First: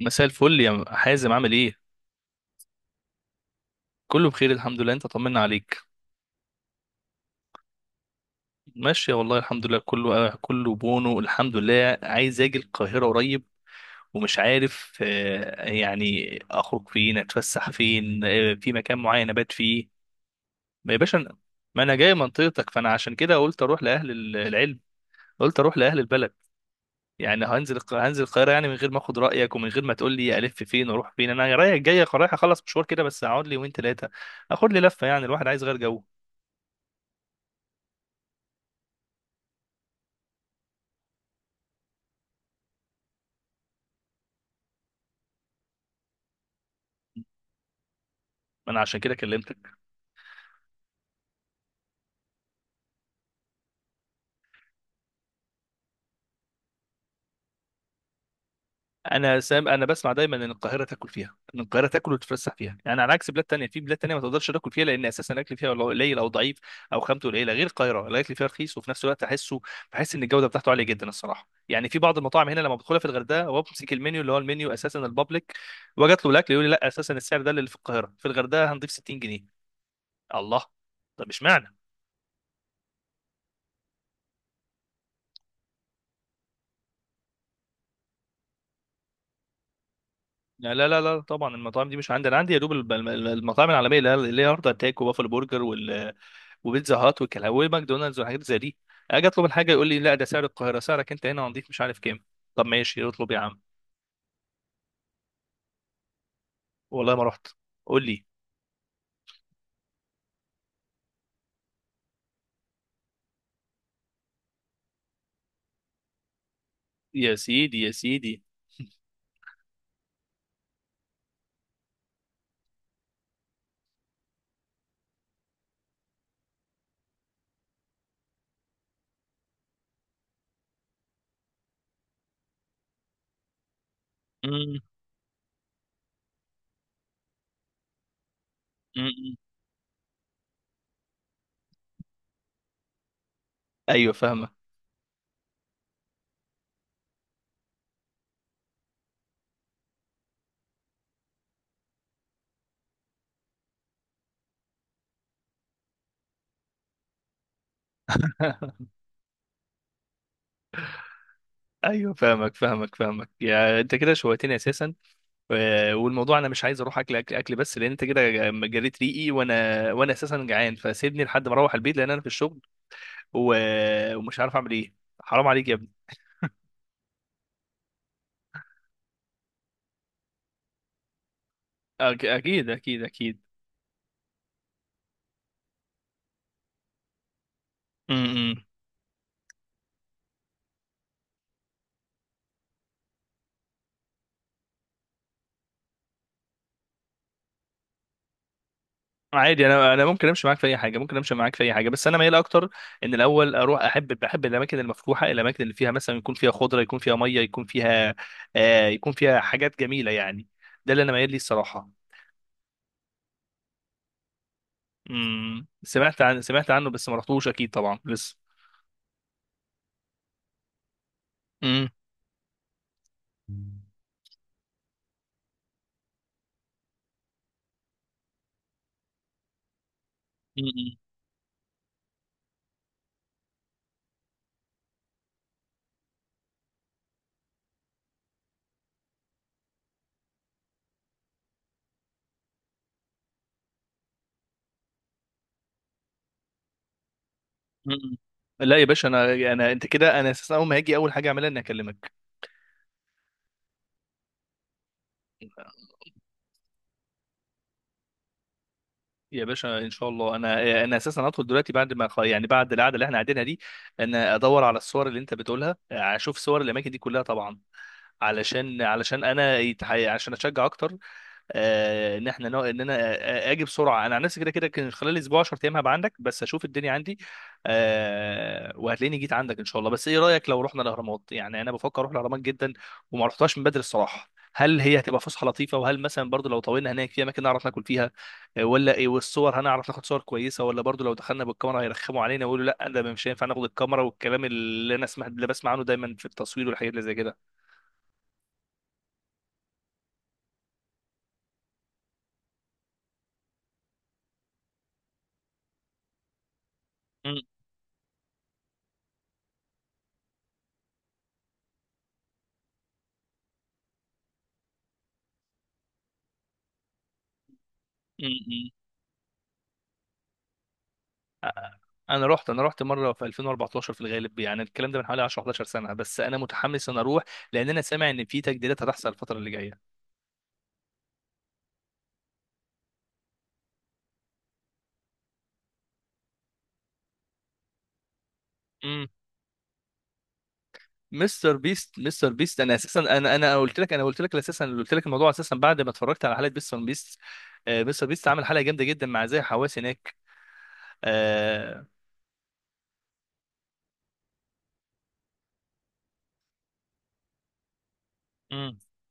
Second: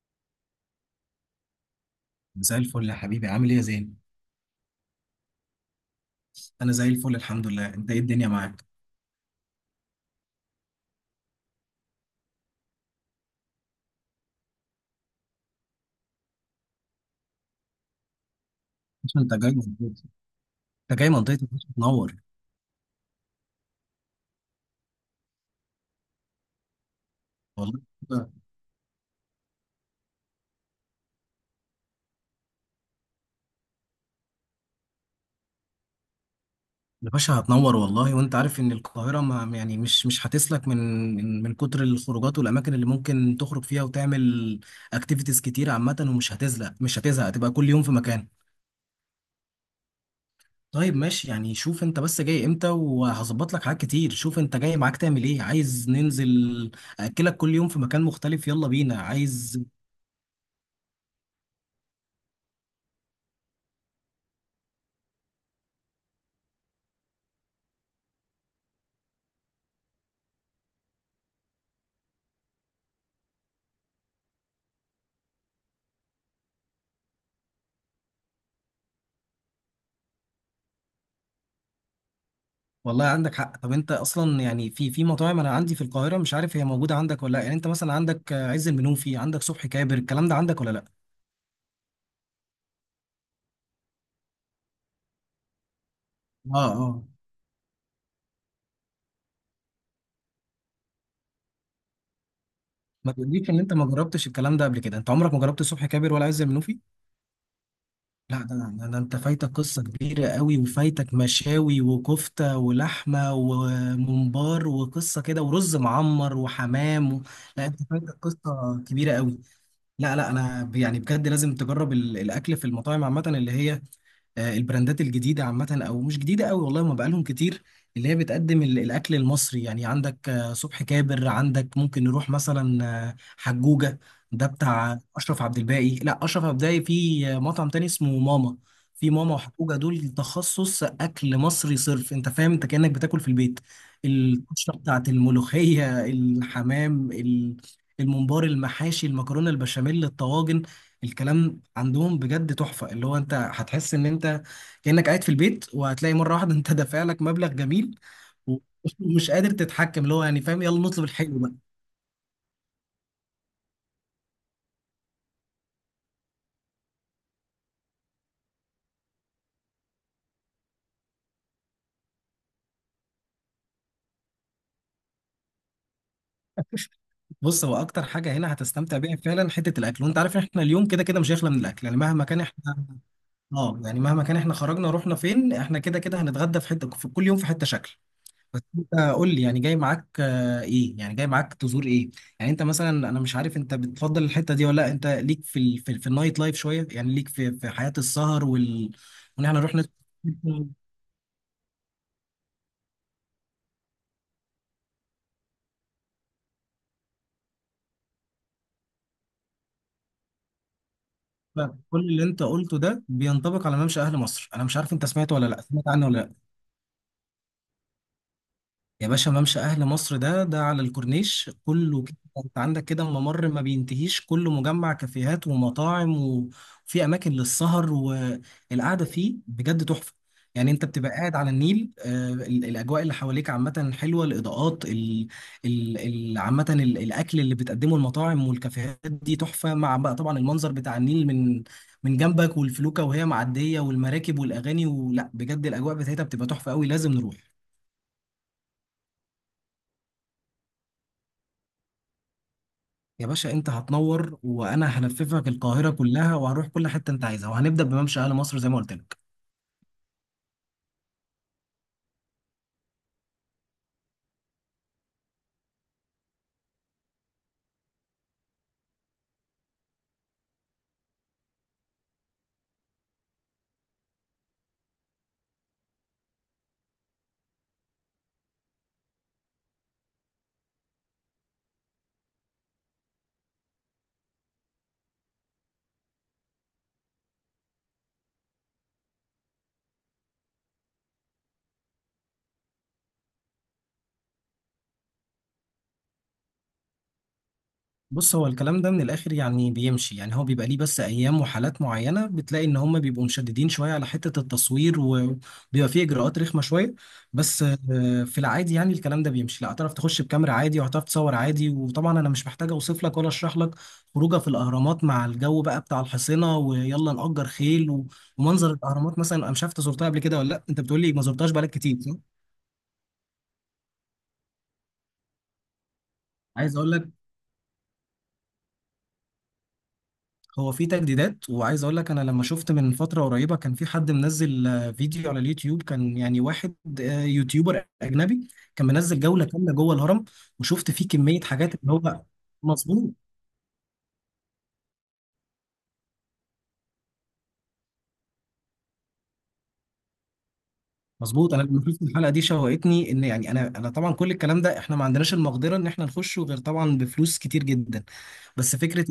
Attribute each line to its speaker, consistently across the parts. Speaker 1: مساء الفل يا حازم، عامل ايه؟
Speaker 2: مساء الفل يا حبيبي، عامل ايه يا زين؟
Speaker 1: كله بخير الحمد لله. انت طمنا عليك.
Speaker 2: انا زي الفل الحمد لله. انت ايه الدنيا معاك؟
Speaker 1: ماشية والله الحمد لله. كله بونو الحمد لله. عايز اجي القاهرة قريب ومش عارف، يعني اخرج فين، اتفسح فين، في مكان
Speaker 2: عشان
Speaker 1: معين
Speaker 2: انت جاي
Speaker 1: ابات فيه.
Speaker 2: منطقتي.
Speaker 1: ما يا
Speaker 2: انت جاي
Speaker 1: باشا
Speaker 2: منطقتي يا باشا،
Speaker 1: ما انا جاي
Speaker 2: تنور.
Speaker 1: منطقتك، فانا عشان كده قلت اروح لاهل العلم. قلت اروح لاهل البلد. يعني
Speaker 2: والله
Speaker 1: هنزل
Speaker 2: كده.
Speaker 1: القاهرة يعني من غير ما اخد رأيك ومن غير ما تقول لي الف فين واروح فين. انا رايح جاي، رايح اخلص مشوار كده بس، اقعد لي يومين ثلاثة، اخد لي لفة. يعني الواحد عايز غير جو.
Speaker 2: يا باشا هتنور والله، وانت عارف ان القاهرة ما يعني مش هتسلك من من كتر الخروجات والاماكن اللي ممكن تخرج فيها وتعمل اكتيفيتيز كتير عامة، ومش هتزهق، مش هتزهق، هتبقى كل يوم في مكان.
Speaker 1: انا عشان كده كلمتك.
Speaker 2: طيب ماشي، يعني شوف انت بس جاي امتى وهظبط لك حاجات كتير. شوف انت جاي معاك تعمل ايه، عايز ننزل اكلك كل يوم في مكان مختلف، يلا بينا.
Speaker 1: انا
Speaker 2: عايز؟
Speaker 1: سام انا بسمع دايما ان القاهره تاكل فيها، ان القاهره تاكل وتتفسح فيها. يعني على عكس بلاد تانية، في بلاد تانية ما تقدرش تاكل فيها لان اساسا الاكل فيها والله قليل او ضعيف، او خامته قليله. غير القاهره الاكل فيها رخيص، وفي نفس الوقت بحس ان الجوده بتاعته عاليه جدا الصراحه. يعني في بعض المطاعم هنا لما بدخلها في الغردقه وبمسك المنيو، اللي هو المنيو اساسا البابليك، واجت له الاكل، يقول لي لا، اساسا السعر ده اللي في القاهره، في الغردقه هنضيف 60 جنيه. الله. طب اشمعنى؟
Speaker 2: والله عندك حق. طب انت اصلا يعني في مطاعم انا عندي في القاهره، مش عارف هي موجوده عندك ولا لا. يعني انت مثلا عندك عز المنوفي، عندك صبحي كابر، الكلام ده عندك ولا
Speaker 1: لا
Speaker 2: لا؟
Speaker 1: لا لا لا، طبعا المطاعم دي مش عندي. انا عندي يا دوب المطاعم العالميه، اللي هي هارد اتاك، وبافل برجر،
Speaker 2: اه
Speaker 1: وبيتزا
Speaker 2: اه.
Speaker 1: هات والكلام، وماكدونالدز، وحاجات زي دي. اجي اطلب الحاجه، يقول لي لا، ده سعر القاهره، سعرك انت هنا هنضيف مش عارف كام. طب ماشي
Speaker 2: ما
Speaker 1: اطلب يا
Speaker 2: تقوليش ان
Speaker 1: عم.
Speaker 2: انت ما جربتش الكلام ده قبل كده، انت عمرك ما جربت صبحي كابر ولا عز المنوفي؟
Speaker 1: والله ما رحت. قول لي.
Speaker 2: لا، ده انت فايتك قصه كبيره قوي، وفايتك مشاوي وكفته ولحمه وممبار وقصه كده ورز معمر وحمام. و...
Speaker 1: يا
Speaker 2: لا، انت
Speaker 1: سيدي يا
Speaker 2: فايتك
Speaker 1: سيدي.
Speaker 2: قصه كبيره قوي. لا لا، انا يعني بجد لازم تجرب الاكل في المطاعم عامه، اللي هي البراندات الجديده عامه، او مش جديده قوي والله، ما بقالهم كتير، اللي هي بتقدم الاكل المصري. يعني عندك صبحي كابر، عندك ممكن نروح مثلا حجوجه. ده
Speaker 1: مم،
Speaker 2: بتاع اشرف عبد الباقي، لا اشرف عبد الباقي في مطعم تاني اسمه ماما.
Speaker 1: مم،
Speaker 2: في ماما
Speaker 1: مم.
Speaker 2: وحجوجه، دول تخصص اكل مصري صرف. انت فاهم؟ انت كانك بتاكل في البيت،
Speaker 1: ايوه فاهمك.
Speaker 2: القشره بتاعت الملوخيه، الحمام، الممبار، المحاشي، المكرونه، البشاميل، الطواجن. الكلام عندهم بجد تحفة، اللي هو انت هتحس ان انت كأنك قاعد في البيت. وهتلاقي مرة واحدة انت دافع لك مبلغ جميل، و- ومش قادر تتحكم، اللي هو يعني فاهم، يلا نطلب الحلو بقى.
Speaker 1: ايوه فاهمك فاهمك فاهمك، يا انت كده شويتني اساسا. والموضوع انا مش عايز اروح اكل اكل اكل بس، لان انت كده جريت ريقي، وانا اساسا جعان. فسيبني لحد ما اروح البيت لان انا في الشغل و... ومش عارف اعمل ايه. حرام عليك يا ابني.
Speaker 2: بص، هو اكتر حاجة هنا هتستمتع بيها فعلا حتة الاكل، وانت عارف ان احنا اليوم كده كده مش هيخلى من الاكل، يعني مهما كان
Speaker 1: اكيد
Speaker 2: احنا.
Speaker 1: اكيد اكيد.
Speaker 2: اه، يعني مهما كان احنا خرجنا رحنا فين، احنا كده كده هنتغدى في حتة، في كل يوم في حتة شكل.
Speaker 1: م-
Speaker 2: بس
Speaker 1: م.
Speaker 2: انت قول لي، يعني جاي معاك ايه؟ يعني جاي معاك تزور ايه؟ يعني انت مثلا، انا مش عارف انت بتفضل الحته دي ولا لا، انت ليك في في النايت لايف شويه؟ يعني ليك في حياه السهر، وان احنا
Speaker 1: عادي،
Speaker 2: نروح.
Speaker 1: انا ممكن امشي معاك في اي حاجه، ممكن امشي معاك في اي حاجه، بس انا ميال اكتر ان الاول اروح، بحب الاماكن المفتوحه، الاماكن اللي فيها مثلا يكون فيها خضره، يكون فيها ميه، يكون فيها، يكون فيها حاجات جميله يعني. ده اللي انا ميال ليه الصراحه.
Speaker 2: كل اللي انت قلته ده بينطبق على ممشى اهل مصر. انا مش عارف انت سمعت ولا لا، سمعت عنه ولا
Speaker 1: سمعت
Speaker 2: لا؟
Speaker 1: سمعت عنه، بس ما رحتوش اكيد طبعا لسه.
Speaker 2: يا باشا ممشى أهل مصر ده، على الكورنيش
Speaker 1: امم.
Speaker 2: كله كده. أنت عندك كده ممر ما بينتهيش، كله مجمع كافيهات ومطاعم، وفي أماكن للسهر والقعدة، فيه بجد تحفة. يعني أنت
Speaker 1: امم.
Speaker 2: بتبقى قاعد على النيل، الأجواء اللي حواليك عامة حلوة، الإضاءات عامة، الأكل اللي بتقدمه المطاعم والكافيهات دي تحفة، مع بقى طبعا المنظر بتاع النيل من جنبك، والفلوكة وهي معدية والمراكب والأغاني، ولا بجد الأجواء بتاعتها بتبقى تحفة قوي، لازم نروح.
Speaker 1: أمم. لا يا باشا، انا، انت كده، انا اساسا اول ما هاجي اول حاجه اعملها اني اكلمك.
Speaker 2: يا باشا انت هتنور، وانا هلففك القاهره كلها، وهنروح كل حته انت عايزها، وهنبدا بممشى اهل مصر زي ما قلت لك.
Speaker 1: يا باشا ان شاء الله، انا اساسا هدخل دلوقتي بعد ما بعد القعده اللي احنا قاعدينها دي. انا ادور على الصور اللي انت بتقولها، اشوف صور الاماكن دي كلها طبعا، علشان انا عشان اشجع اكتر، آه، ان احنا نو... ان انا آه، آه، اجي بسرعه. انا عن نفسي كده كده كان خلال اسبوع 10 ايام هبقى عندك، بس اشوف الدنيا عندي. وهتلاقيني جيت عندك ان شاء الله. بس ايه رايك لو رحنا الاهرامات؟ يعني انا بفكر اروح الاهرامات جدا، وما رحتهاش من بدري الصراحه. هل هي هتبقى فسحه لطيفه؟ وهل مثلا برضو لو طولنا هناك في اماكن نعرف ناكل فيها؟ ولا ايه؟ والصور هنعرف ناخد صور كويسه؟ ولا برضو لو دخلنا بالكاميرا هيرخموا علينا ويقولوا لا ده مش هينفع ناخد الكاميرا، والكلام اللي انا سمعت اللي بسمع عنه دايما في التصوير والحاجات اللي زي كده.
Speaker 2: بص، هو الكلام ده من الاخر يعني بيمشي. يعني هو بيبقى ليه بس ايام وحالات معينه، بتلاقي ان هم بيبقوا مشددين شويه على حته التصوير، وبيبقى فيه اجراءات رخمه شويه.
Speaker 1: مم،
Speaker 2: بس في العادي يعني الكلام ده بيمشي. لا، هتعرف تخش بكاميرا عادي، وهتعرف تصور عادي. وطبعا انا مش محتاج اوصف لك ولا اشرح لك خروجه في الاهرامات، مع الجو بقى بتاع الحصينه، ويلا نأجر خيل،
Speaker 1: مم،
Speaker 2: ومنظر الاهرامات. مثلا انا مش عارف انت زرتها قبل كده ولا لا، انت بتقول لي ما زرتهاش بقالك كتير صح؟
Speaker 1: انا رحت مره في 2014 في الغالب. يعني الكلام ده من حوالي 10 11 سنه، بس انا
Speaker 2: عايز
Speaker 1: متحمس
Speaker 2: اقول
Speaker 1: ان
Speaker 2: لك،
Speaker 1: اروح، لان انا سامع ان في تجديدات هتحصل الفتره اللي جايه.
Speaker 2: هو في تجديدات، وعايز اقول لك انا لما شفت من فتره قريبه كان في حد منزل فيديو على اليوتيوب، كان يعني واحد يوتيوبر اجنبي كان
Speaker 1: امم.
Speaker 2: منزل جوله كامله جوه الهرم، وشفت فيه كميه حاجات اللي هو
Speaker 1: مستر بيست، انا اساسا،
Speaker 2: مظبوط.
Speaker 1: انا قلت لك، انا قلت لك اساسا قلت لك الموضوع اساسا بعد ما اتفرجت على حلقه مستر بيست. آه. مستر بيست عامل حلقه جامده جدا مع زي حواس هناك.
Speaker 2: مظبوط، انا لما
Speaker 1: آه.
Speaker 2: شفت الحلقه دي شوقتني، ان يعني انا طبعا كل الكلام ده احنا ما عندناش المقدره ان احنا نخشه غير طبعا بفلوس كتير جدا. بس
Speaker 1: امم.
Speaker 2: فكره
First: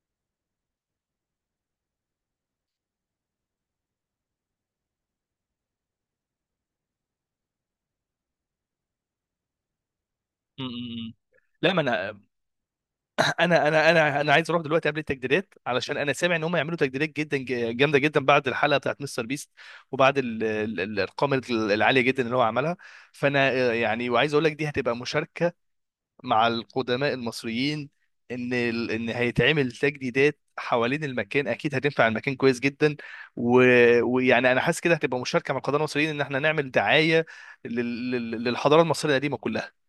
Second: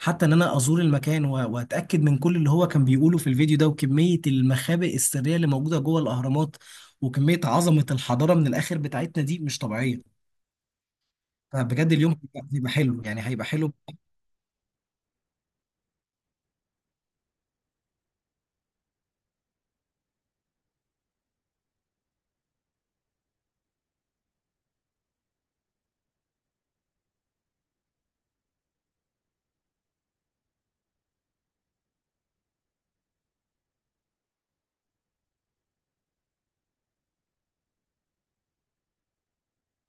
Speaker 2: حتى ان انا ازور المكان، واتاكد من كل اللي هو كان بيقوله في الفيديو ده، وكميه المخابئ السريه اللي موجوده جوه الاهرامات، وكميه عظمه الحضاره من الاخر بتاعتنا دي مش طبيعيه.
Speaker 1: أمم، أمم. لا ما
Speaker 2: فبجد اليوم هيبقى، حلو، يعني هيبقى حلو.
Speaker 1: انا عايز اروح دلوقتي قبل التجديدات، علشان انا سامع ان هم يعملوا تجديدات جدا جامده جدا بعد الحلقه بتاعت مستر بيست، وبعد الارقام العاليه جدا اللي هو عملها. فانا، وعايز اقول لك دي هتبقى مشاركه مع القدماء المصريين. ان هيتعمل تجديدات حوالين المكان اكيد هتنفع المكان كويس جدا. و... ويعني انا حاسس كده هتبقى مشاركه مع القدماء المصريين ان احنا نعمل دعايه للحضاره المصريه القديمه كلها.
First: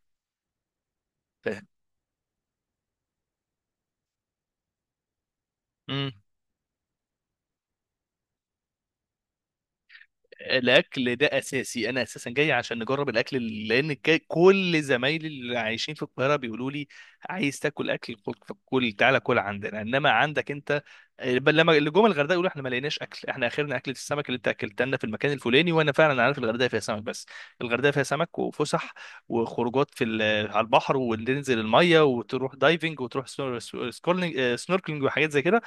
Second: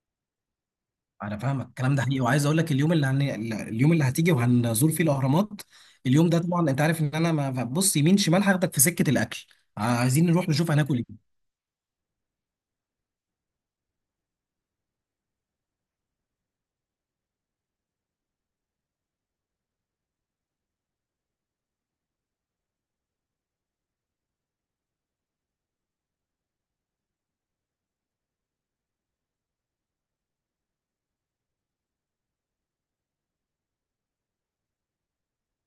Speaker 2: انا فاهمك، الكلام ده حقيقي. وعايز اقول لك، اليوم اللي هتيجي وهنزور فيه الاهرامات،
Speaker 1: فاهم.
Speaker 2: اليوم ده طبعا انت عارف ان انا ما ببص يمين شمال، هاخدك في سكه الاكل. عايزين نروح نشوف هناكل
Speaker 1: الاكل ده
Speaker 2: ايه.
Speaker 1: اساسي. انا اساسا جاي عشان نجرب الاكل، لان كل زمايلي اللي عايشين في القاهره بيقولوا لي: عايز تاكل اكل، كل، تعالى كل عندنا. انما عندك انت، بل لما اللي جم الغردقه يقولوا احنا ما لقيناش اكل، احنا اخرنا اكله السمك اللي انت اكلتها لنا في المكان الفلاني. وانا فعلا عارف الغردقه فيها سمك بس. الغردقه فيها سمك، وفسح، وخروجات على البحر، وننزل الميه، وتروح دايفنج، وتروح سنوركلينج وحاجات زي كده.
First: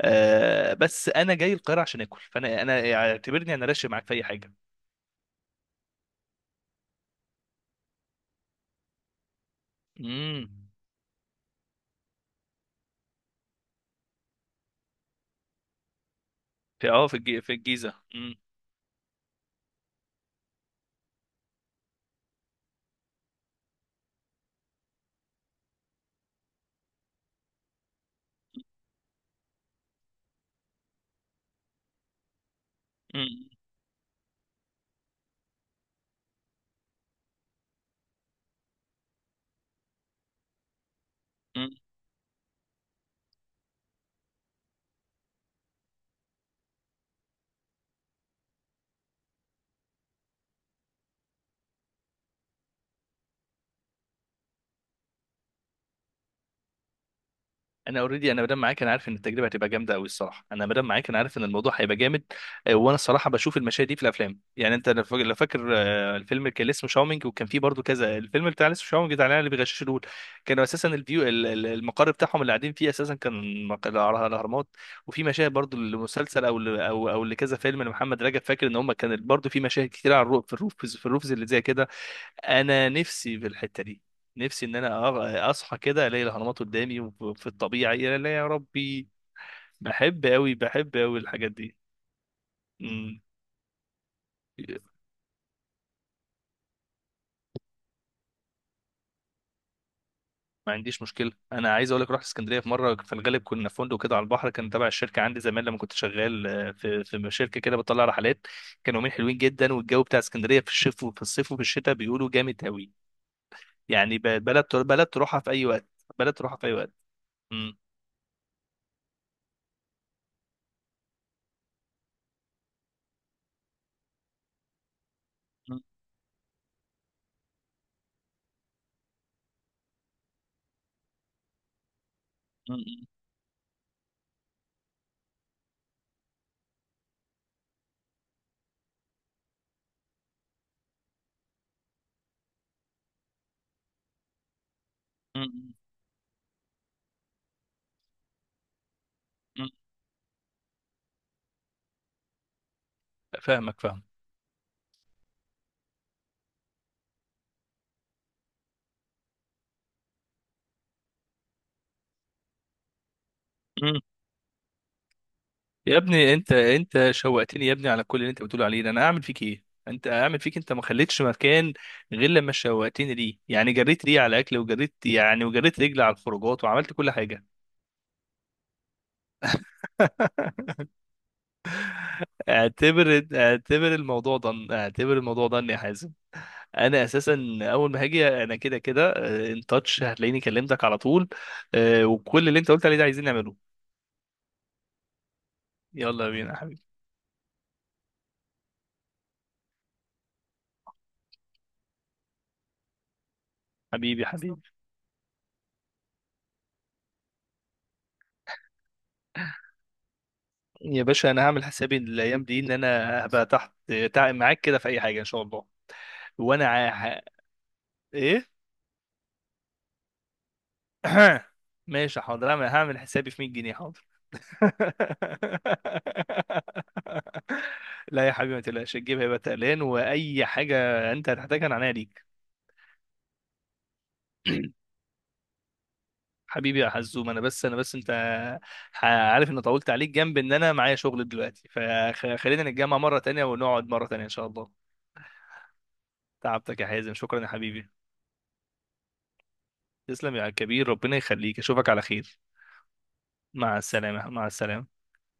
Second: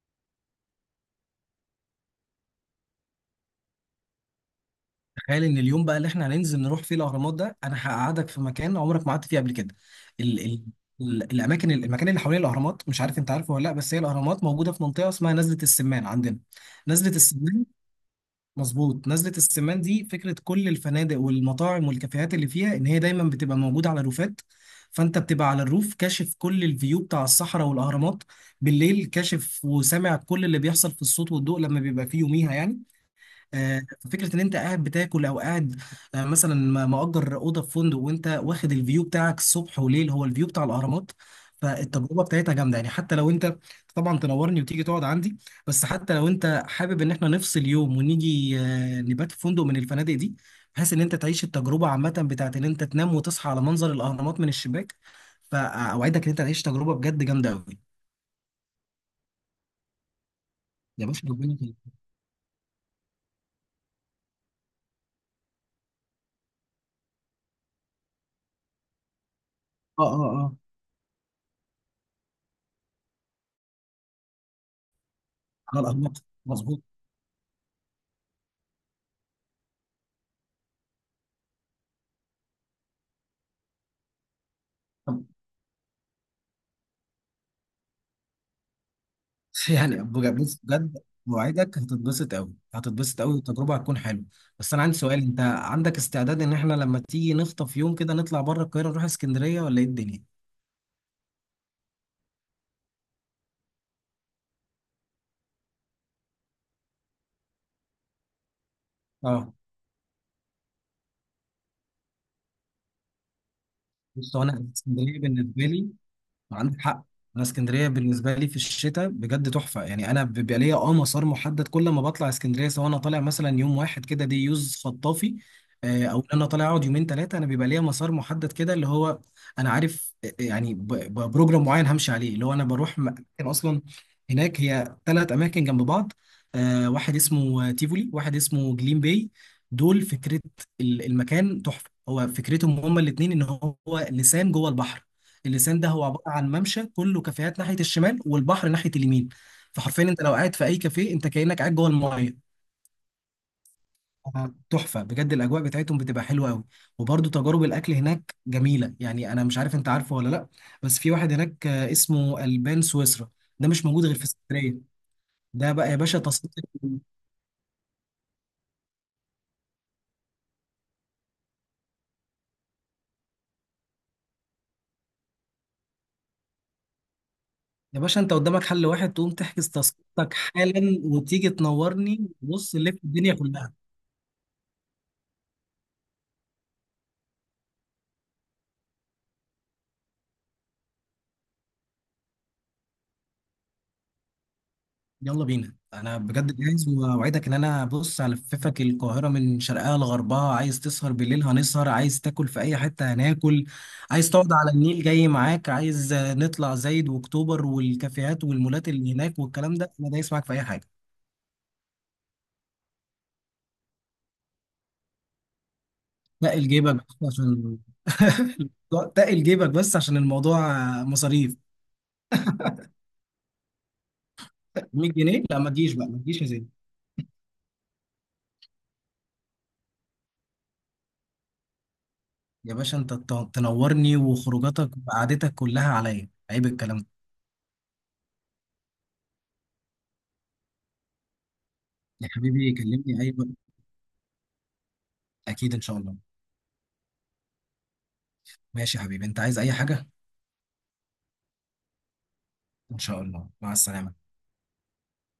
Speaker 1: آه، بس انا جاي القاهره عشان اكل. فانا، انا اعتبرني انا راشق معاك في اي حاجه.
Speaker 2: تخيل ان اليوم بقى اللي احنا هننزل نروح فيه الاهرامات ده، انا هقعدك في مكان عمرك ما قعدت فيه قبل كده. ال... ال...
Speaker 1: امم.
Speaker 2: ال- الاماكن المكان اللي حوالين الاهرامات، مش عارف انت عارفه ولا لا، بس هي الاهرامات موجوده في منطقه اسمها نزله السمان عندنا.
Speaker 1: في، اه في
Speaker 2: نزله
Speaker 1: الج... في
Speaker 2: السمان،
Speaker 1: الجيزه.
Speaker 2: مظبوط. نزلة السمان دي فكرة كل الفنادق والمطاعم والكافيهات اللي فيها، إن هي دايما بتبقى موجودة على الروفات، فأنت بتبقى على الروف كاشف كل الفيو بتاع الصحراء والأهرامات. بالليل كاشف وسامع كل اللي بيحصل في الصوت والضوء لما بيبقى فيه يوميها، يعني آه، فكرة إن أنت قاعد بتاكل، أو قاعد مثلا مأجر أوضة في فندق، وأنت واخد الفيو بتاعك الصبح وليل هو الفيو بتاع الأهرامات.
Speaker 1: امم.
Speaker 2: فالتجربة بتاعتها جامدة، يعني حتى لو أنت، طبعا تنورني وتيجي تقعد عندي، بس حتى لو أنت حابب إن إحنا نفصل يوم ونيجي نبات في فندق من الفنادق دي، بحيث إن أنت تعيش التجربة عامة بتاعت إن أنت تنام وتصحى على منظر الأهرامات من الشباك. فأوعدك إن أنت تعيش تجربة بجد جامدة أوي.
Speaker 1: انا اوريدي، انا مدام معاك انا عارف ان التجربه هتبقى جامده قوي الصراحه. انا مدام
Speaker 2: يا
Speaker 1: معاك انا
Speaker 2: باشا
Speaker 1: عارف ان
Speaker 2: ربنا
Speaker 1: الموضوع
Speaker 2: يكرمك.
Speaker 1: هيبقى جامد. وانا الصراحه بشوف المشاهد دي في الافلام. يعني انت لو فاكر، الفيلم اللي كان اسمه شاومينج، وكان فيه برضو كذا الفيلم بتاع لسه شاومينج، بتاع العيال اللي بيغششوا دول.
Speaker 2: آه آه آه،
Speaker 1: كانوا اساسا الفيو، المقر بتاعهم اللي قاعدين فيه، اساسا كان الاهرامات. وفي مشاهد برضو
Speaker 2: على الأهرامات،
Speaker 1: لمسلسل، او
Speaker 2: مظبوط.
Speaker 1: لكذا فيلم لمحمد رجب. فاكر ان هم كان برضو في مشاهد كتير على الروف، في الروف اللي زي كده. انا نفسي في الحته دي. نفسي ان انا اصحى كده الاقي الاهرامات قدامي وفي الطبيعه، يا لا يا ربي.
Speaker 2: يعني
Speaker 1: بحب قوي،
Speaker 2: بص
Speaker 1: بحب
Speaker 2: بجد،
Speaker 1: قوي الحاجات دي.
Speaker 2: موعدك هتتبسط قوي،
Speaker 1: مم.
Speaker 2: هتتبسط قوي، والتجربه هتكون حلوه. بس انا عندي سؤال، انت عندك استعداد ان احنا لما تيجي نخطف يوم كده نطلع بره القاهره، نروح اسكندريه ولا ايه الدنيا؟
Speaker 1: ما عنديش مشكله. انا عايز اقول لك، رحت اسكندريه في مره، في الغالب كنا في فندق كده على البحر، كان تبع الشركه عندي زمان لما كنت شغال، في شركه كده بتطلع رحلات. كانوا يومين حلوين
Speaker 2: اه،
Speaker 1: جدا. والجو بتاع اسكندريه في الشتاء، وفي الصيف، وفي الشتاء بيقولوا جامد قوي. يعني
Speaker 2: بص، هو انا
Speaker 1: بلد
Speaker 2: اسكندريه
Speaker 1: تروحها في اي
Speaker 2: بالنسبه
Speaker 1: وقت.
Speaker 2: لي،
Speaker 1: بلد تروحها في اي
Speaker 2: عندك
Speaker 1: وقت.
Speaker 2: حق. انا
Speaker 1: مم.
Speaker 2: اسكندريه بالنسبه لي في الشتاء بجد تحفه. يعني انا بيبقى ليا مسار محدد، كل ما بطلع اسكندريه، سواء انا طالع مثلا يوم واحد كده دي يوز خطافي،
Speaker 1: مم.
Speaker 2: او إن انا طالع اقعد يومين ثلاثه، انا بيبقى ليا مسار محدد كده، اللي هو انا عارف يعني بروجرام معين همشي عليه، اللي هو انا بروح
Speaker 1: مم.
Speaker 2: أماكن اصلا هناك. هي ثلاث اماكن جنب بعض، واحد اسمه تيفولي، واحد اسمه جليم باي، دول فكره المكان تحفه. هو فكرتهم هما الاثنين ان هو لسان جوه البحر.
Speaker 1: مم.
Speaker 2: اللسان ده هو عباره عن ممشى كله كافيهات ناحيه الشمال والبحر ناحيه اليمين.
Speaker 1: مم.
Speaker 2: فحرفيا انت لو قاعد في اي كافيه انت كانك قاعد جوه المايه.
Speaker 1: فاهمك، فاهم.
Speaker 2: تحفه بجد، الاجواء بتاعتهم بتبقى حلوه قوي. وبرده تجارب الاكل هناك جميله. يعني انا مش عارف انت عارفه ولا لا، بس في واحد هناك اسمه البان سويسرا، ده مش موجود غير في اسكندريه. ده بقى يا
Speaker 1: يا
Speaker 2: باشا
Speaker 1: ابني، انت،
Speaker 2: تذكرتك.
Speaker 1: شوقتني يا ابني على كل اللي انت بتقول عليه ده. انا اعمل فيك ايه، انت اعمل فيك، انت ما خليتش مكان غير لما شوقتني ليه. يعني جريت ليه على الاكل، وجريت، يعني، وجريت رجلي على الخروجات، وعملت كل حاجه.
Speaker 2: يا باشا انت قدامك حل واحد، تقوم تحجز تذكرتك حالا وتيجي تنورني. بص نلف الدنيا كلها.
Speaker 1: اعتبر الموضوع ده، اعتبر الموضوع ده يا حازم. انا اساسا اول ما هاجي انا كده كده ان تاتش هتلاقيني كلمتك على طول. وكل اللي انت قلت عليه ده عايزين نعمله.
Speaker 2: يلا بينا، انا
Speaker 1: يلا بينا يا
Speaker 2: بجد
Speaker 1: حبيبي.
Speaker 2: جاهز، واوعدك ان انا، بص هلففك القاهره من شرقها لغربها. عايز تسهر بالليل هنسهر، عايز تاكل في اي حته هناكل،
Speaker 1: حبيبي،
Speaker 2: عايز تقعد
Speaker 1: حبيبي.
Speaker 2: على النيل جاي معاك، عايز نطلع زايد واكتوبر والكافيهات والمولات اللي هناك والكلام ده انا دايس معاك في اي حاجه.
Speaker 1: يا باشا، انا هعمل حسابي الايام دي ان انا هبقى تحت، معاك كده في اي حاجه ان شاء الله. وانا
Speaker 2: تقل جيبك
Speaker 1: ع-
Speaker 2: بس عشان
Speaker 1: ايه؟
Speaker 2: تقل جيبك بس عشان الموضوع مصاريف.
Speaker 1: ماشي حاضر. انا هعمل حسابي في 100 جنيه حاضر.
Speaker 2: 100 جنيه؟ لا ما تجيش بقى، ما تجيش يا زين.
Speaker 1: لا يا حبيبي، ما تقلقش، الجيب هيبقى تقلان. واي حاجه انت هتحتاجها انا عينيا ليك.
Speaker 2: يا باشا انت تنورني، وخروجاتك وقعدتك كلها عليا، عيب
Speaker 1: حبيبي يا
Speaker 2: الكلام ده.
Speaker 1: حزوم، انا بس انا بس انت عارف ان طولت عليك، جنب ان انا معايا شغل دلوقتي.
Speaker 2: يا
Speaker 1: فخلينا
Speaker 2: حبيبي
Speaker 1: نتجمع مره
Speaker 2: كلمني اي
Speaker 1: تانية،
Speaker 2: وقت.
Speaker 1: ونقعد مره تانية ان شاء الله.
Speaker 2: اكيد ان شاء الله.
Speaker 1: تعبتك يا حازم، شكرا يا حبيبي.
Speaker 2: ماشي يا حبيبي، انت عايز اي حاجة؟
Speaker 1: تسلم يا كبير، ربنا يخليك، اشوفك على خير.
Speaker 2: ان شاء الله، مع
Speaker 1: مع
Speaker 2: السلامة.
Speaker 1: السلامة. مع السلامة.